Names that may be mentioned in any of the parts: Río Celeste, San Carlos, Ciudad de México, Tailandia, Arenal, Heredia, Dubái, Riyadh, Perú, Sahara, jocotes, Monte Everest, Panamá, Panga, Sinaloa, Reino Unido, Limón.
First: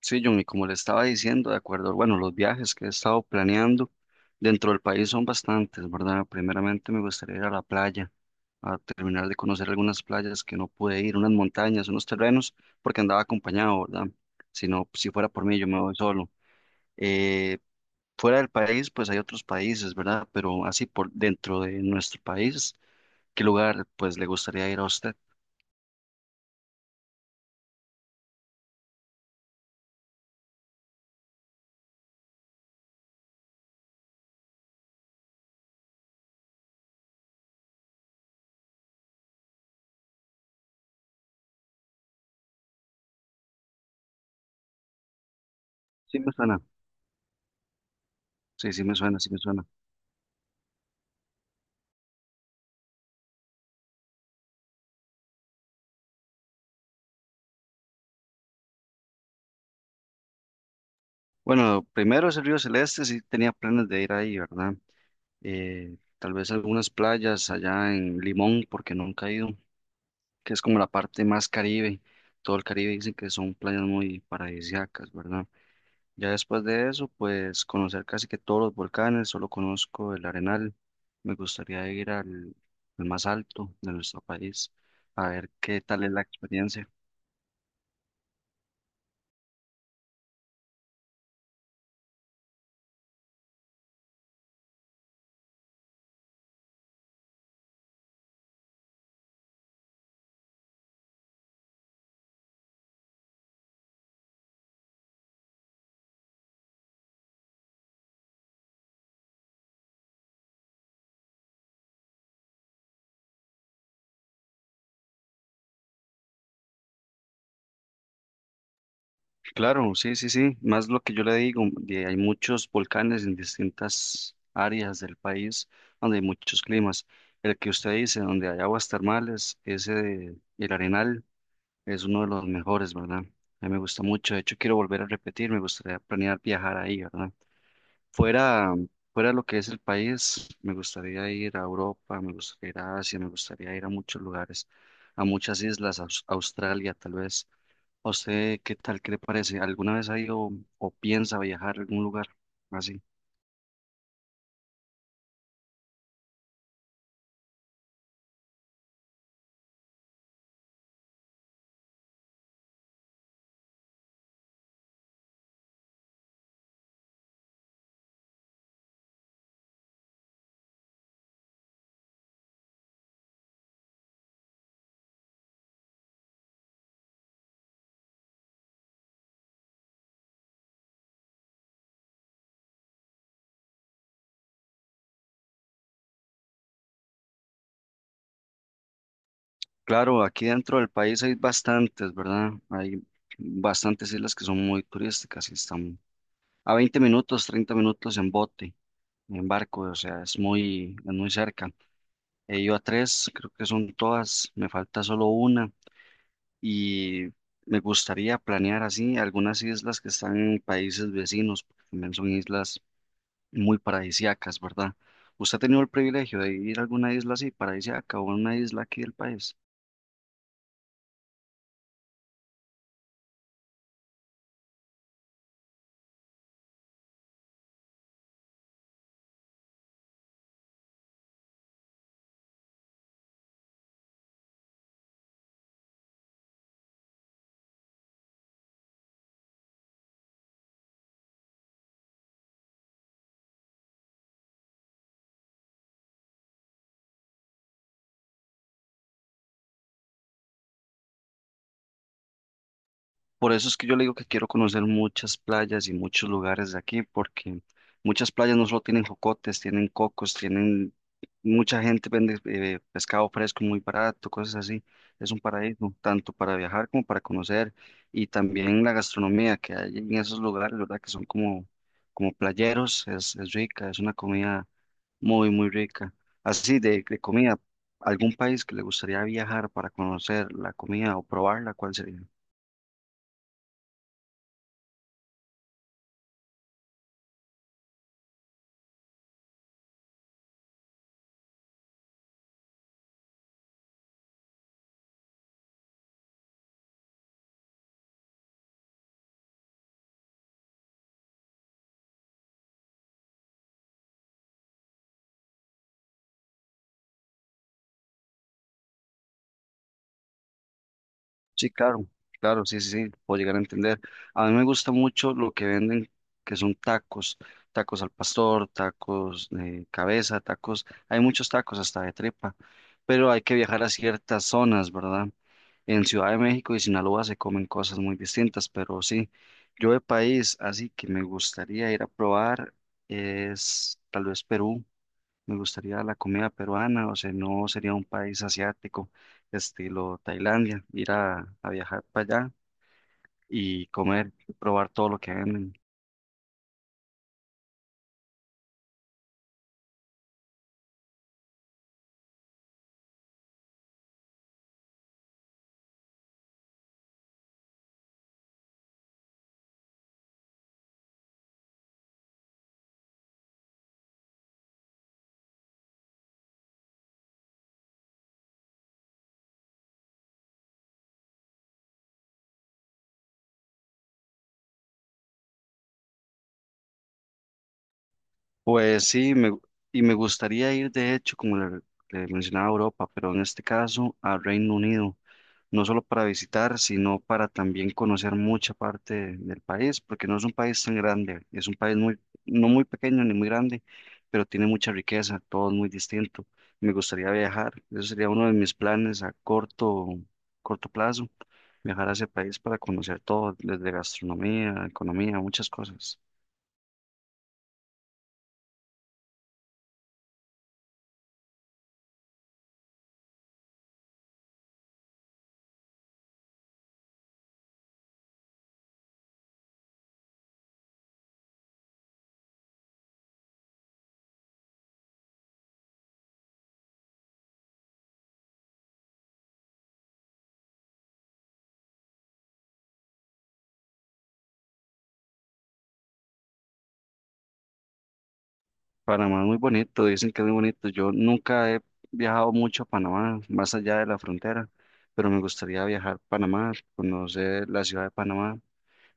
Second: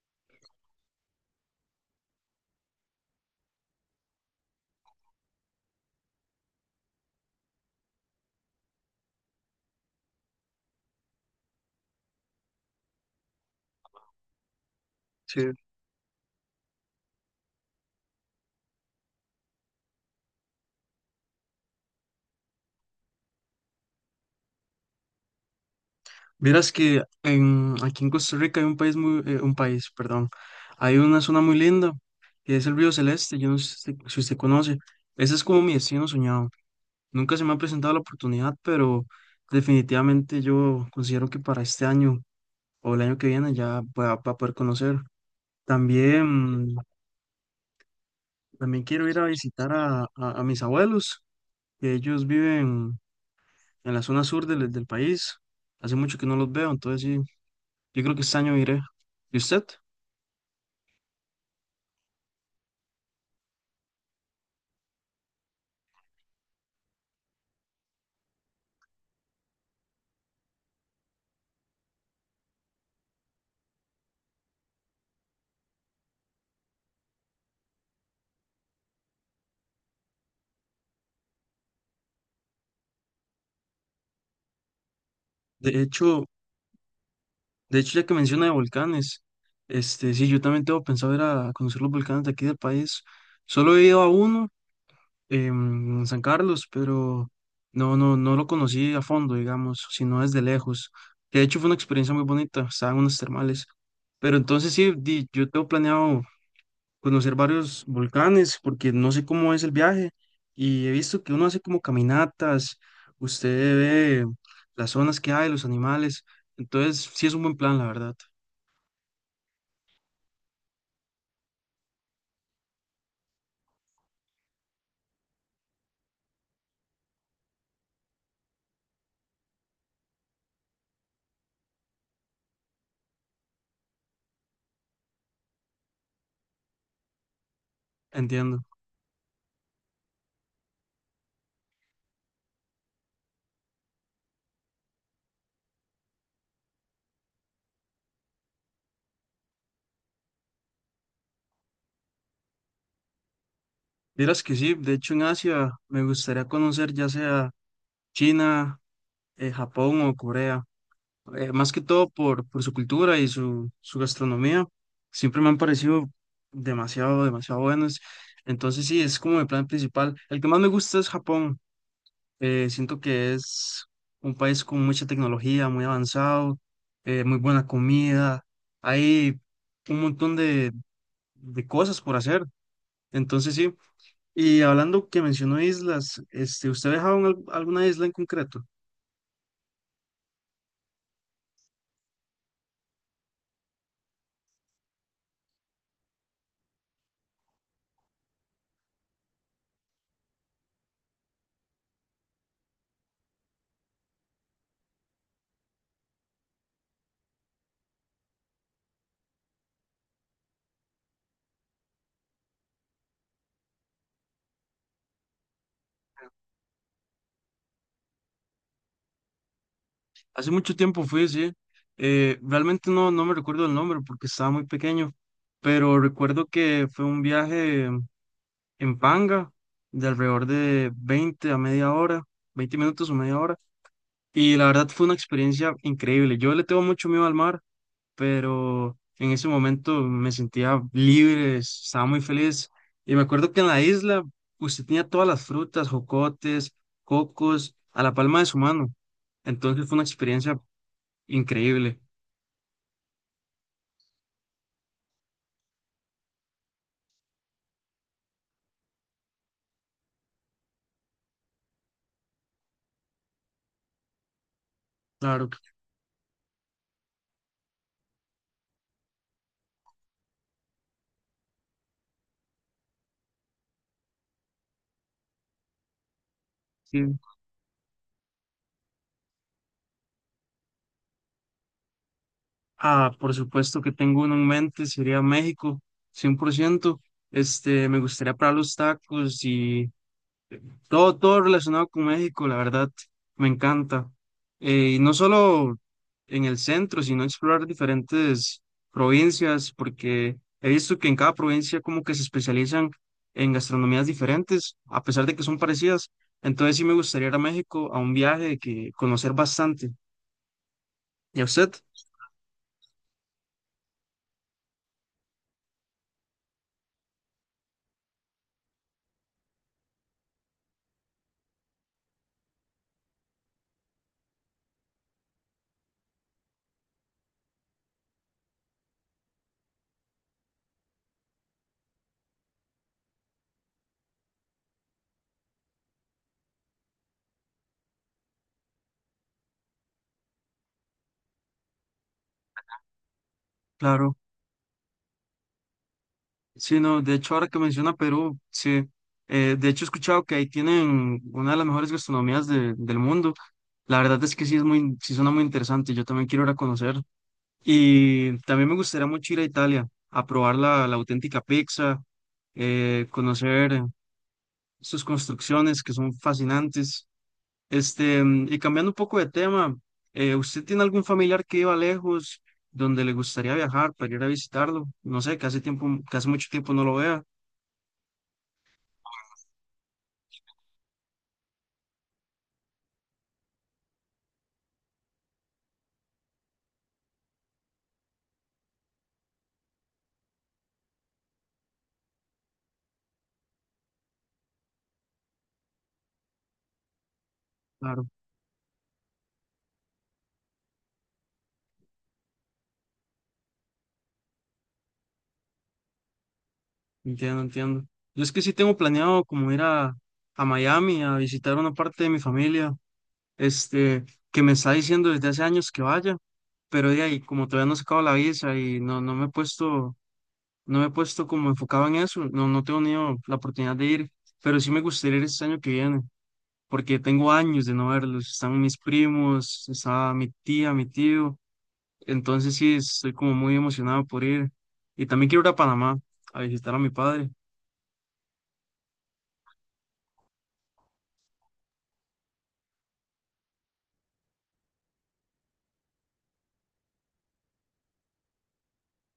Sí, John, y como le estaba diciendo, de acuerdo, bueno, los viajes que he estado planeando dentro del país son bastantes, ¿verdad? Primeramente me gustaría ir a la playa, a terminar de conocer algunas playas que no pude ir, unas montañas, unos terrenos, porque andaba acompañado, ¿verdad? Si no, si fuera por Sí. mí, yo me voy solo. Eh, Fuera del país, pues hay otros países, ¿verdad? Pero así por dentro de nuestro país, ¿qué lugar, pues, le gustaría ir a usted? Vieras que aquí en Costa Rica hay un país muy, un país, perdón, hay una zona muy linda que es el Río Celeste. Yo no sé si usted conoce, ese es como mi destino soñado. Nunca se me ha presentado la oportunidad, pero definitivamente yo considero que para este año o el año que viene ya va a poder conocer. Sí me suena, También, sí, también sí me quiero ir suena, a sí me suena. visitar a mis abuelos, que ellos viven en la zona sur del país. Hace mucho que no los veo, entonces sí. Yo creo que este año iré. ¿Y usted? Bueno, primero es el Río Celeste, sí tenía planes de ir ahí, ¿verdad? Tal vez algunas playas allá en Limón, porque nunca he ido, que es como la parte más Caribe. Todo el Caribe dicen que son playas muy paradisíacas, ¿verdad? Ya después de eso, pues conocer casi que todos los volcanes, solo conozco el Arenal. Me gustaría ir al más alto de nuestro país, a ver qué De tal es la hecho, experiencia. de hecho, ya que menciona de volcanes, sí, yo también tengo pensado ir a conocer los volcanes de aquí del país. Solo he ido a uno, en San Carlos, pero no, no, no lo conocí a fondo, digamos, sino desde lejos. Que de hecho fue una experiencia muy bonita, estaban unas termales. Pero entonces sí, yo tengo planeado conocer varios volcanes, porque no sé cómo es el viaje y he visto que uno hace como caminatas, usted ve las zonas que hay, los animales, entonces sí es un buen plan, la verdad, Claro, sí, sí, sí, más lo que yo le digo, hay muchos volcanes en distintas áreas del país donde hay muchos climas. El que usted dice, donde hay aguas termales, ese de El Arenal es uno de los mejores, ¿verdad? A mí me gusta mucho, de hecho quiero volver a repetir, me gustaría planear viajar ahí, ¿verdad? entiendo. Fuera, fuera de lo que es el país, me gustaría ir a Europa, me gustaría ir a Asia, me gustaría ir a muchos lugares, a muchas islas, a Australia tal vez. ¿A usted qué tal? ¿Qué le parece? ¿Alguna vez ha ido o piensa viajar a algún lugar así? Dirás que sí, de hecho en Asia me gustaría conocer ya sea China, Japón o Corea, más que todo por su cultura y su gastronomía, siempre me han parecido demasiado, demasiado buenos. Entonces sí, es como el plan principal. El que más me gusta es Japón. Siento que es un país con mucha tecnología, muy avanzado, muy buena comida. Hay un montón de cosas por hacer. Entonces sí. Y hablando que mencionó islas, ¿usted ha viajado en alguna isla en concreto? Claro, aquí dentro del país hay bastantes, ¿verdad? Hay bastantes islas que son muy turísticas y están a 20 minutos, 30 minutos en bote, en barco, o sea, es muy cerca. He ido a tres, creo que son todas, me falta solo una y me gustaría planear así algunas islas que están en países vecinos, porque también son islas muy paradisíacas, ¿verdad? ¿Usted ha tenido el privilegio de ir a alguna isla así, paradisíaca o a una isla aquí del país? Hace mucho tiempo fui, sí. Realmente no, no me recuerdo el nombre porque estaba muy pequeño, pero recuerdo que fue un viaje en Panga de alrededor de 20 a media hora, 20 minutos o media hora. Y la verdad fue una experiencia increíble. Yo le tengo mucho miedo al mar, pero en ese momento me sentía libre, estaba muy feliz. Y me acuerdo que en la isla usted tenía todas las frutas, jocotes, cocos, a la palma de su mano. Entonces fue una experiencia increíble. Por eso es que yo le digo que quiero conocer muchas playas y muchos lugares de aquí, porque muchas playas no solo tienen jocotes, tienen cocos, tienen mucha gente vende pescado fresco muy barato, cosas así. Es un Claro que paraíso, tanto para viajar como para conocer, y también la gastronomía que hay en esos lugares, ¿verdad? Que son como, como playeros, es rica, es una comida muy, muy rica. Así sí. de comida, ¿algún país que le gustaría viajar para conocer la comida o probarla? ¿Cuál sería? Ah, por supuesto que tengo uno en mente, sería México, 100%. Me gustaría probar los tacos y todo, todo relacionado con México, la verdad, me encanta. Y no solo en el centro, sino explorar diferentes provincias, porque he visto que en cada provincia como que se especializan en gastronomías diferentes, a pesar de que son parecidas. Entonces sí me gustaría ir a México a un viaje que conocer bastante. ¿Y a usted? Sí, claro, claro, sí, sí, sí, puedo llegar a entender. A mí me gusta mucho lo que venden, que son tacos, tacos al pastor, tacos de cabeza, tacos, hay muchos tacos hasta de tripa, pero hay que viajar a ciertas zonas, ¿verdad? En Ciudad de México y Sinaloa se comen cosas muy distintas, pero sí, yo de país, así que me gustaría ir a probar es tal vez Perú, me gustaría la comida peruana, o sea, no sería un país asiático, estilo Tailandia, ir a viajar para allá y Claro. comer, probar todo lo que venden. Sí, no, de hecho, ahora que menciona Perú, sí, de hecho he escuchado que ahí tienen una de las mejores gastronomías del mundo. La verdad es que sí es muy, sí suena muy interesante, yo también quiero ir a conocer. Y también me gustaría mucho ir a Italia, a probar la auténtica pizza, conocer sus construcciones que son fascinantes. Y cambiando un poco de tema, ¿usted tiene algún familiar que iba lejos, donde le gustaría viajar para ir a visitarlo? No sé, que hace mucho tiempo no lo vea. Pues sí, y me gustaría ir, de hecho, como le mencionaba a Europa, pero en este caso a Reino Unido. No solo para visitar, sino para también conocer mucha parte del país, porque no es un país tan grande, es un país muy, no muy pequeño ni muy grande, pero tiene mucha riqueza, todo es muy distinto. Me gustaría viajar, eso sería uno de mis planes a corto plazo, viajar a ese país para conocer todo, desde gastronomía, economía, muchas cosas. Entiendo, entiendo. Yo es que sí tengo planeado como ir a Miami a visitar una parte de mi familia, este, que me está diciendo desde hace años que vaya, pero de ahí, como todavía no he sacado la visa y no, no me he puesto, no me he puesto como enfocado en eso, no, no tengo ni la oportunidad de ir, pero sí me gustaría ir este año que viene, porque tengo años de no verlos, están mis primos, está mi tía, mi tío, entonces sí estoy como muy emocionado por ir, y también quiero ir a Panamá a visitar a mi padre. Panamá es muy bonito, dicen que es muy bonito. Yo nunca he viajado mucho a Panamá, más allá de la frontera, pero me gustaría viajar a Panamá, conocer la ciudad de Panamá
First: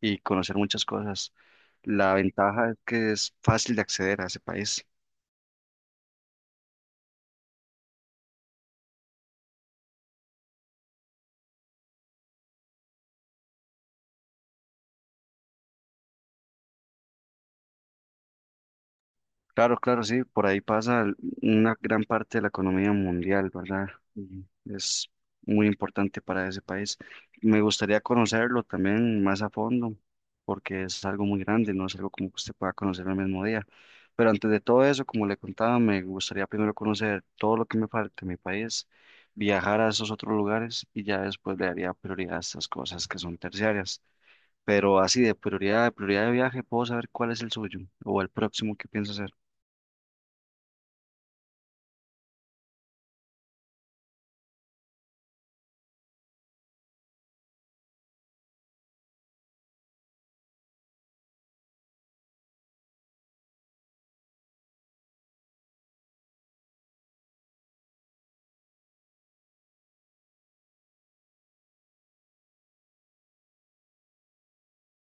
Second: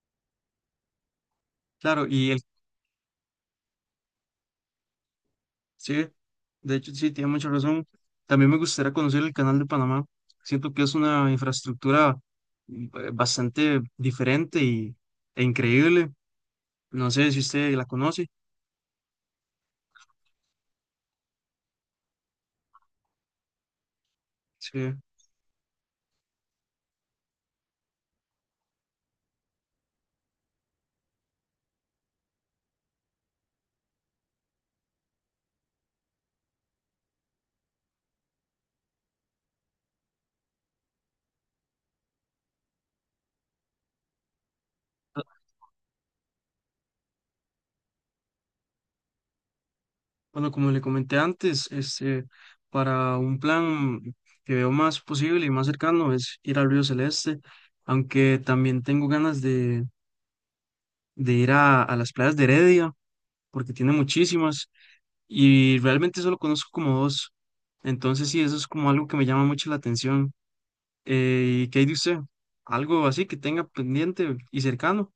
y conocer muchas cosas. Claro, La ventaja es que es fácil de acceder a ese país. sí, de hecho, sí, tiene mucha razón. También me gustaría conocer el Canal de Panamá. Siento que es una infraestructura bastante diferente e increíble. No sé si usted la conoce. Claro, claro, sí, por ahí pasa el- una gran parte de la economía mundial, ¿verdad? Y Sí. es muy importante para ese país. Me gustaría conocerlo también más a fondo, porque es algo muy grande, no es algo como que usted pueda conocer el mismo día. Pero antes de todo eso, como le contaba, me gustaría primero conocer todo lo que me falta en mi país, viajar a esos otros lugares y ya después le daría prioridad a estas cosas que son terciarias. Pero así Ah, de prioridad, de prioridad de viaje, puedo saber cuál es el suyo o el próximo que piensa hacer. bueno, como le comenté antes, para un plan que veo más posible y más cercano es ir al Río Celeste, aunque también tengo ganas de ir a las playas de Heredia, porque tiene muchísimas, y realmente solo conozco como dos. Entonces sí, eso es como algo que me llama mucho la atención. ¿Y qué hay de usted? Algo así que tenga pendiente y cercano.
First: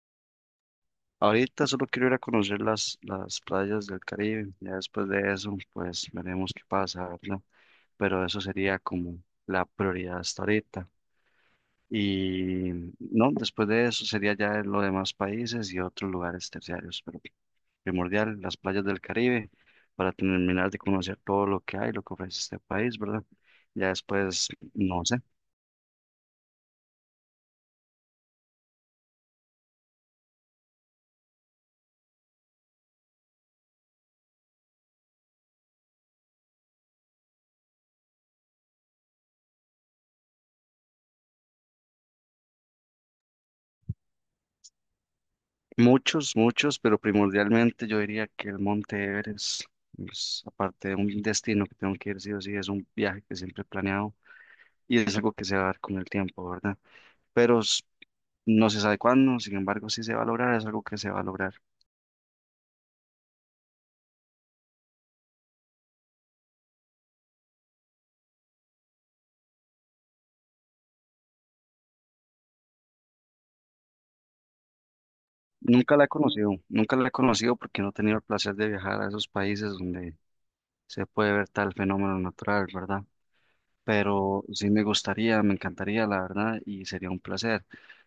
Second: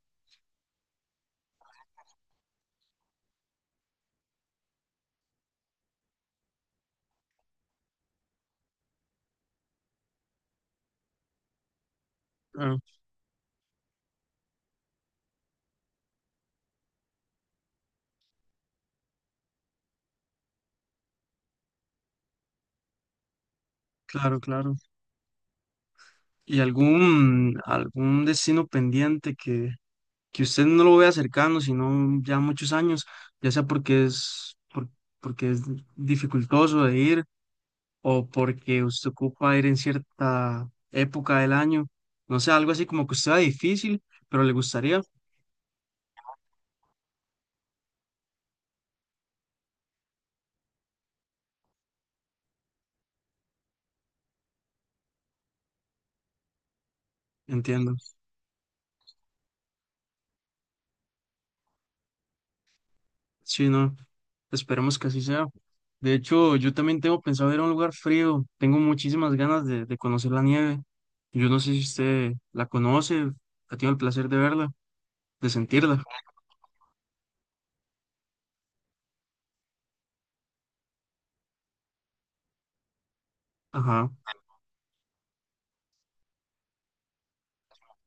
Ahorita solo quiero ir a conocer las playas del Caribe. Ya después de eso, pues veremos qué pasa, ¿verdad? Pero eso sería como la prioridad hasta ahorita. Y Claro, no, después de eso sería ya los demás países y otros lugares terciarios. Pero primordial, las playas del Caribe, para terminar de conocer todo lo que hay, lo que ofrece este país, ¿verdad? Ya claro, después, claro. no sé. ¿Y algún destino pendiente que usted no lo vea cercano, sino ya muchos años, ya sea porque es dificultoso de ir o porque usted ocupa ir en cierta época del año? No sé, algo así como que usted sea difícil, pero le gustaría. Muchos, muchos, pero primordialmente yo diría que el Monte Everest es, aparte de un destino que tengo que ir sí o sí, es un viaje que siempre he planeado y es algo que se va a dar con el tiempo, ¿verdad? Pero s- Entiendo. no se sabe cuándo, sin embargo, sí se va a lograr, es algo que se va a lograr. Sí, no, esperemos que así sea. De hecho, yo también tengo pensado ir a un lugar frío. Tengo muchísimas ganas de conocer la nieve. Yo no sé si usted la conoce, ha tenido el placer de verla, de Nunca sentirla. la he conocido, nunca la he conocido porque no he tenido el placer de viajar a esos países donde se puede ver tal fenómeno natural, ¿verdad? Ajá, Pero sí me gustaría, me encantaría, la verdad, y sería un placer.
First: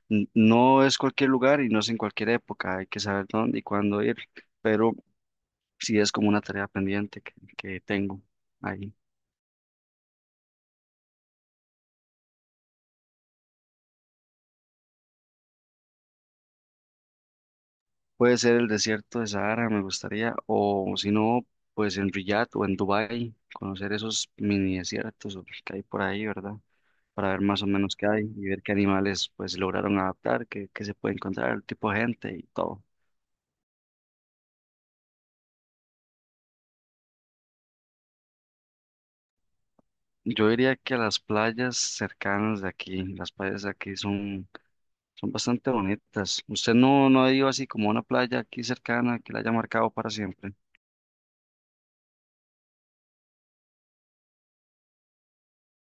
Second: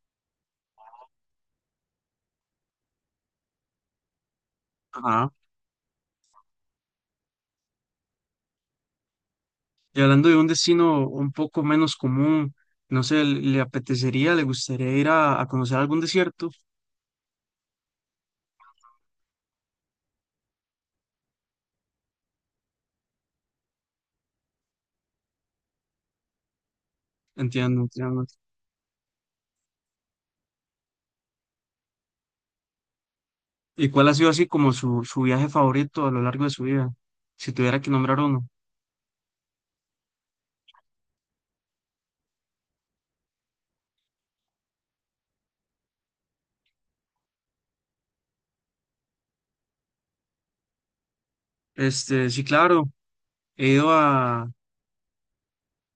No es cualquier lugar y no es en cualquier época, hay que saber dónde y cuándo ir, pero ajá. sí es como una tarea pendiente que tengo ahí. Y hablando de un destino un poco menos común, no sé, ¿le apetecería, le gustaría ir a conocer algún desierto? Puede ser el desierto de Sahara, me gustaría, o si no, pues en Riyadh o en Dubái, conocer esos mini desiertos o que hay por ahí, ¿verdad? Para ver más o Entiendo, menos qué hay entiendo. y ver qué animales pues lograron adaptar, qué se puede encontrar, el tipo de gente y todo. ¿Y cuál ha sido así como su viaje favorito a lo largo de su vida? Si tuviera que nombrar uno. Yo diría que las playas cercanas de aquí, las playas de aquí son, son bastante bonitas. Usted no, no ha ido así como a una playa aquí cercana que la haya marcado para siempre. Sí, claro, he ido a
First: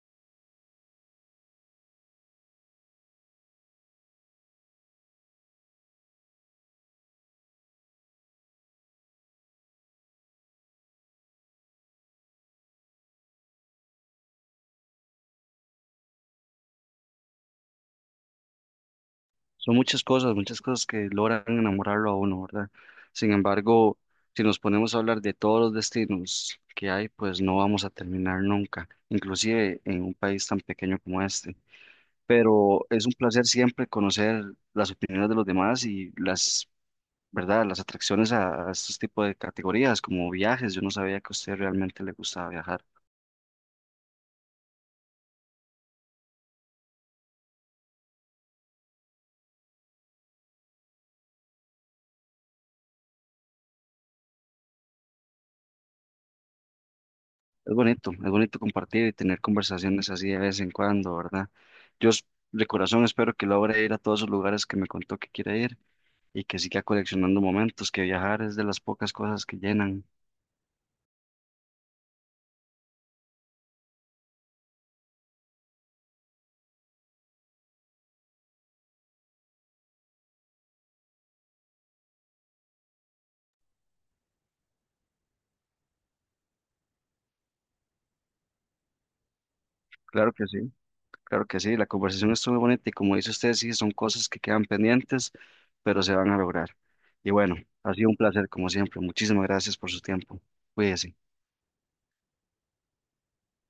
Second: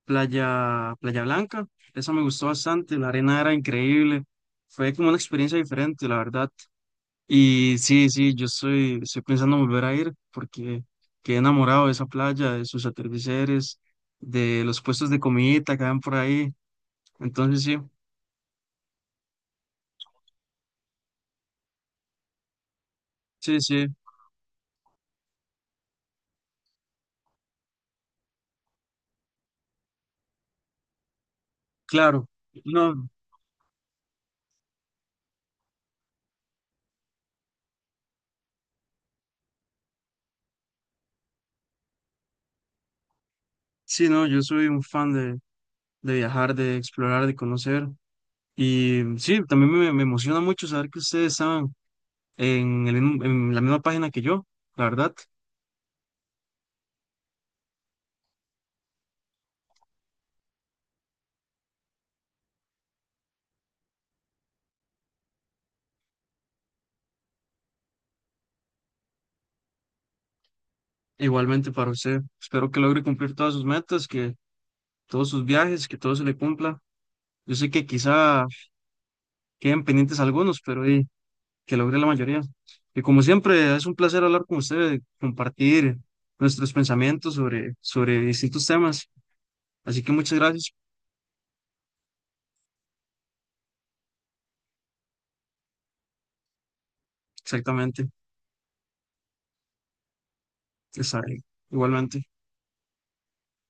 Playa Blanca, esa me gustó bastante, la arena era increíble, fue como una experiencia diferente, la verdad. Y sí, sí, yo estoy pensando en volver a ir porque quedé enamorado de esa playa, de sus atardeceres, de los puestos de comidita que van por ahí. Entonces sí, Son muchas cosas que logran enamorarlo a uno, ¿verdad? Sin sí, sí, embargo, si nos ponemos a hablar de todos los destinos que hay, pues no vamos a terminar nunca, inclusive en un país tan pequeño como este. claro. Pero es No, un placer siempre conocer las opiniones de los demás y las ¿verdad? Las atracciones a estos tipos de categorías, como viajes. Yo no sabía que a usted realmente le gustaba viajar. sí, no, yo soy un fan de viajar, de explorar, de conocer. Y sí, también me emociona mucho saber que ustedes estaban en la misma página que yo, la verdad. Es bonito compartir y tener conversaciones así de vez en cuando, ¿verdad? Yo s- de corazón espero que logre ir a todos esos lugares que me contó que quiere ir y que siga coleccionando momentos, que viajar es de las pocas cosas que llenan. Igualmente para usted. Espero que logre cumplir todas sus metas, que todos sus viajes, que todo se le cumpla. Yo sé que quizá queden pendientes algunos, pero que logre la mayoría. Y como siempre, es un placer hablar con usted, compartir nuestros pensamientos sobre distintos temas. Así que Claro muchas que sí, gracias. claro que sí, la conversación estuvo bonita y como dice usted, sí, son cosas que quedan pendientes, pero se van a lograr. Y bueno, ha sido Exactamente. un placer como siempre. Muchísimas gracias por su tiempo. Cuídese. Está bien. Igualmente.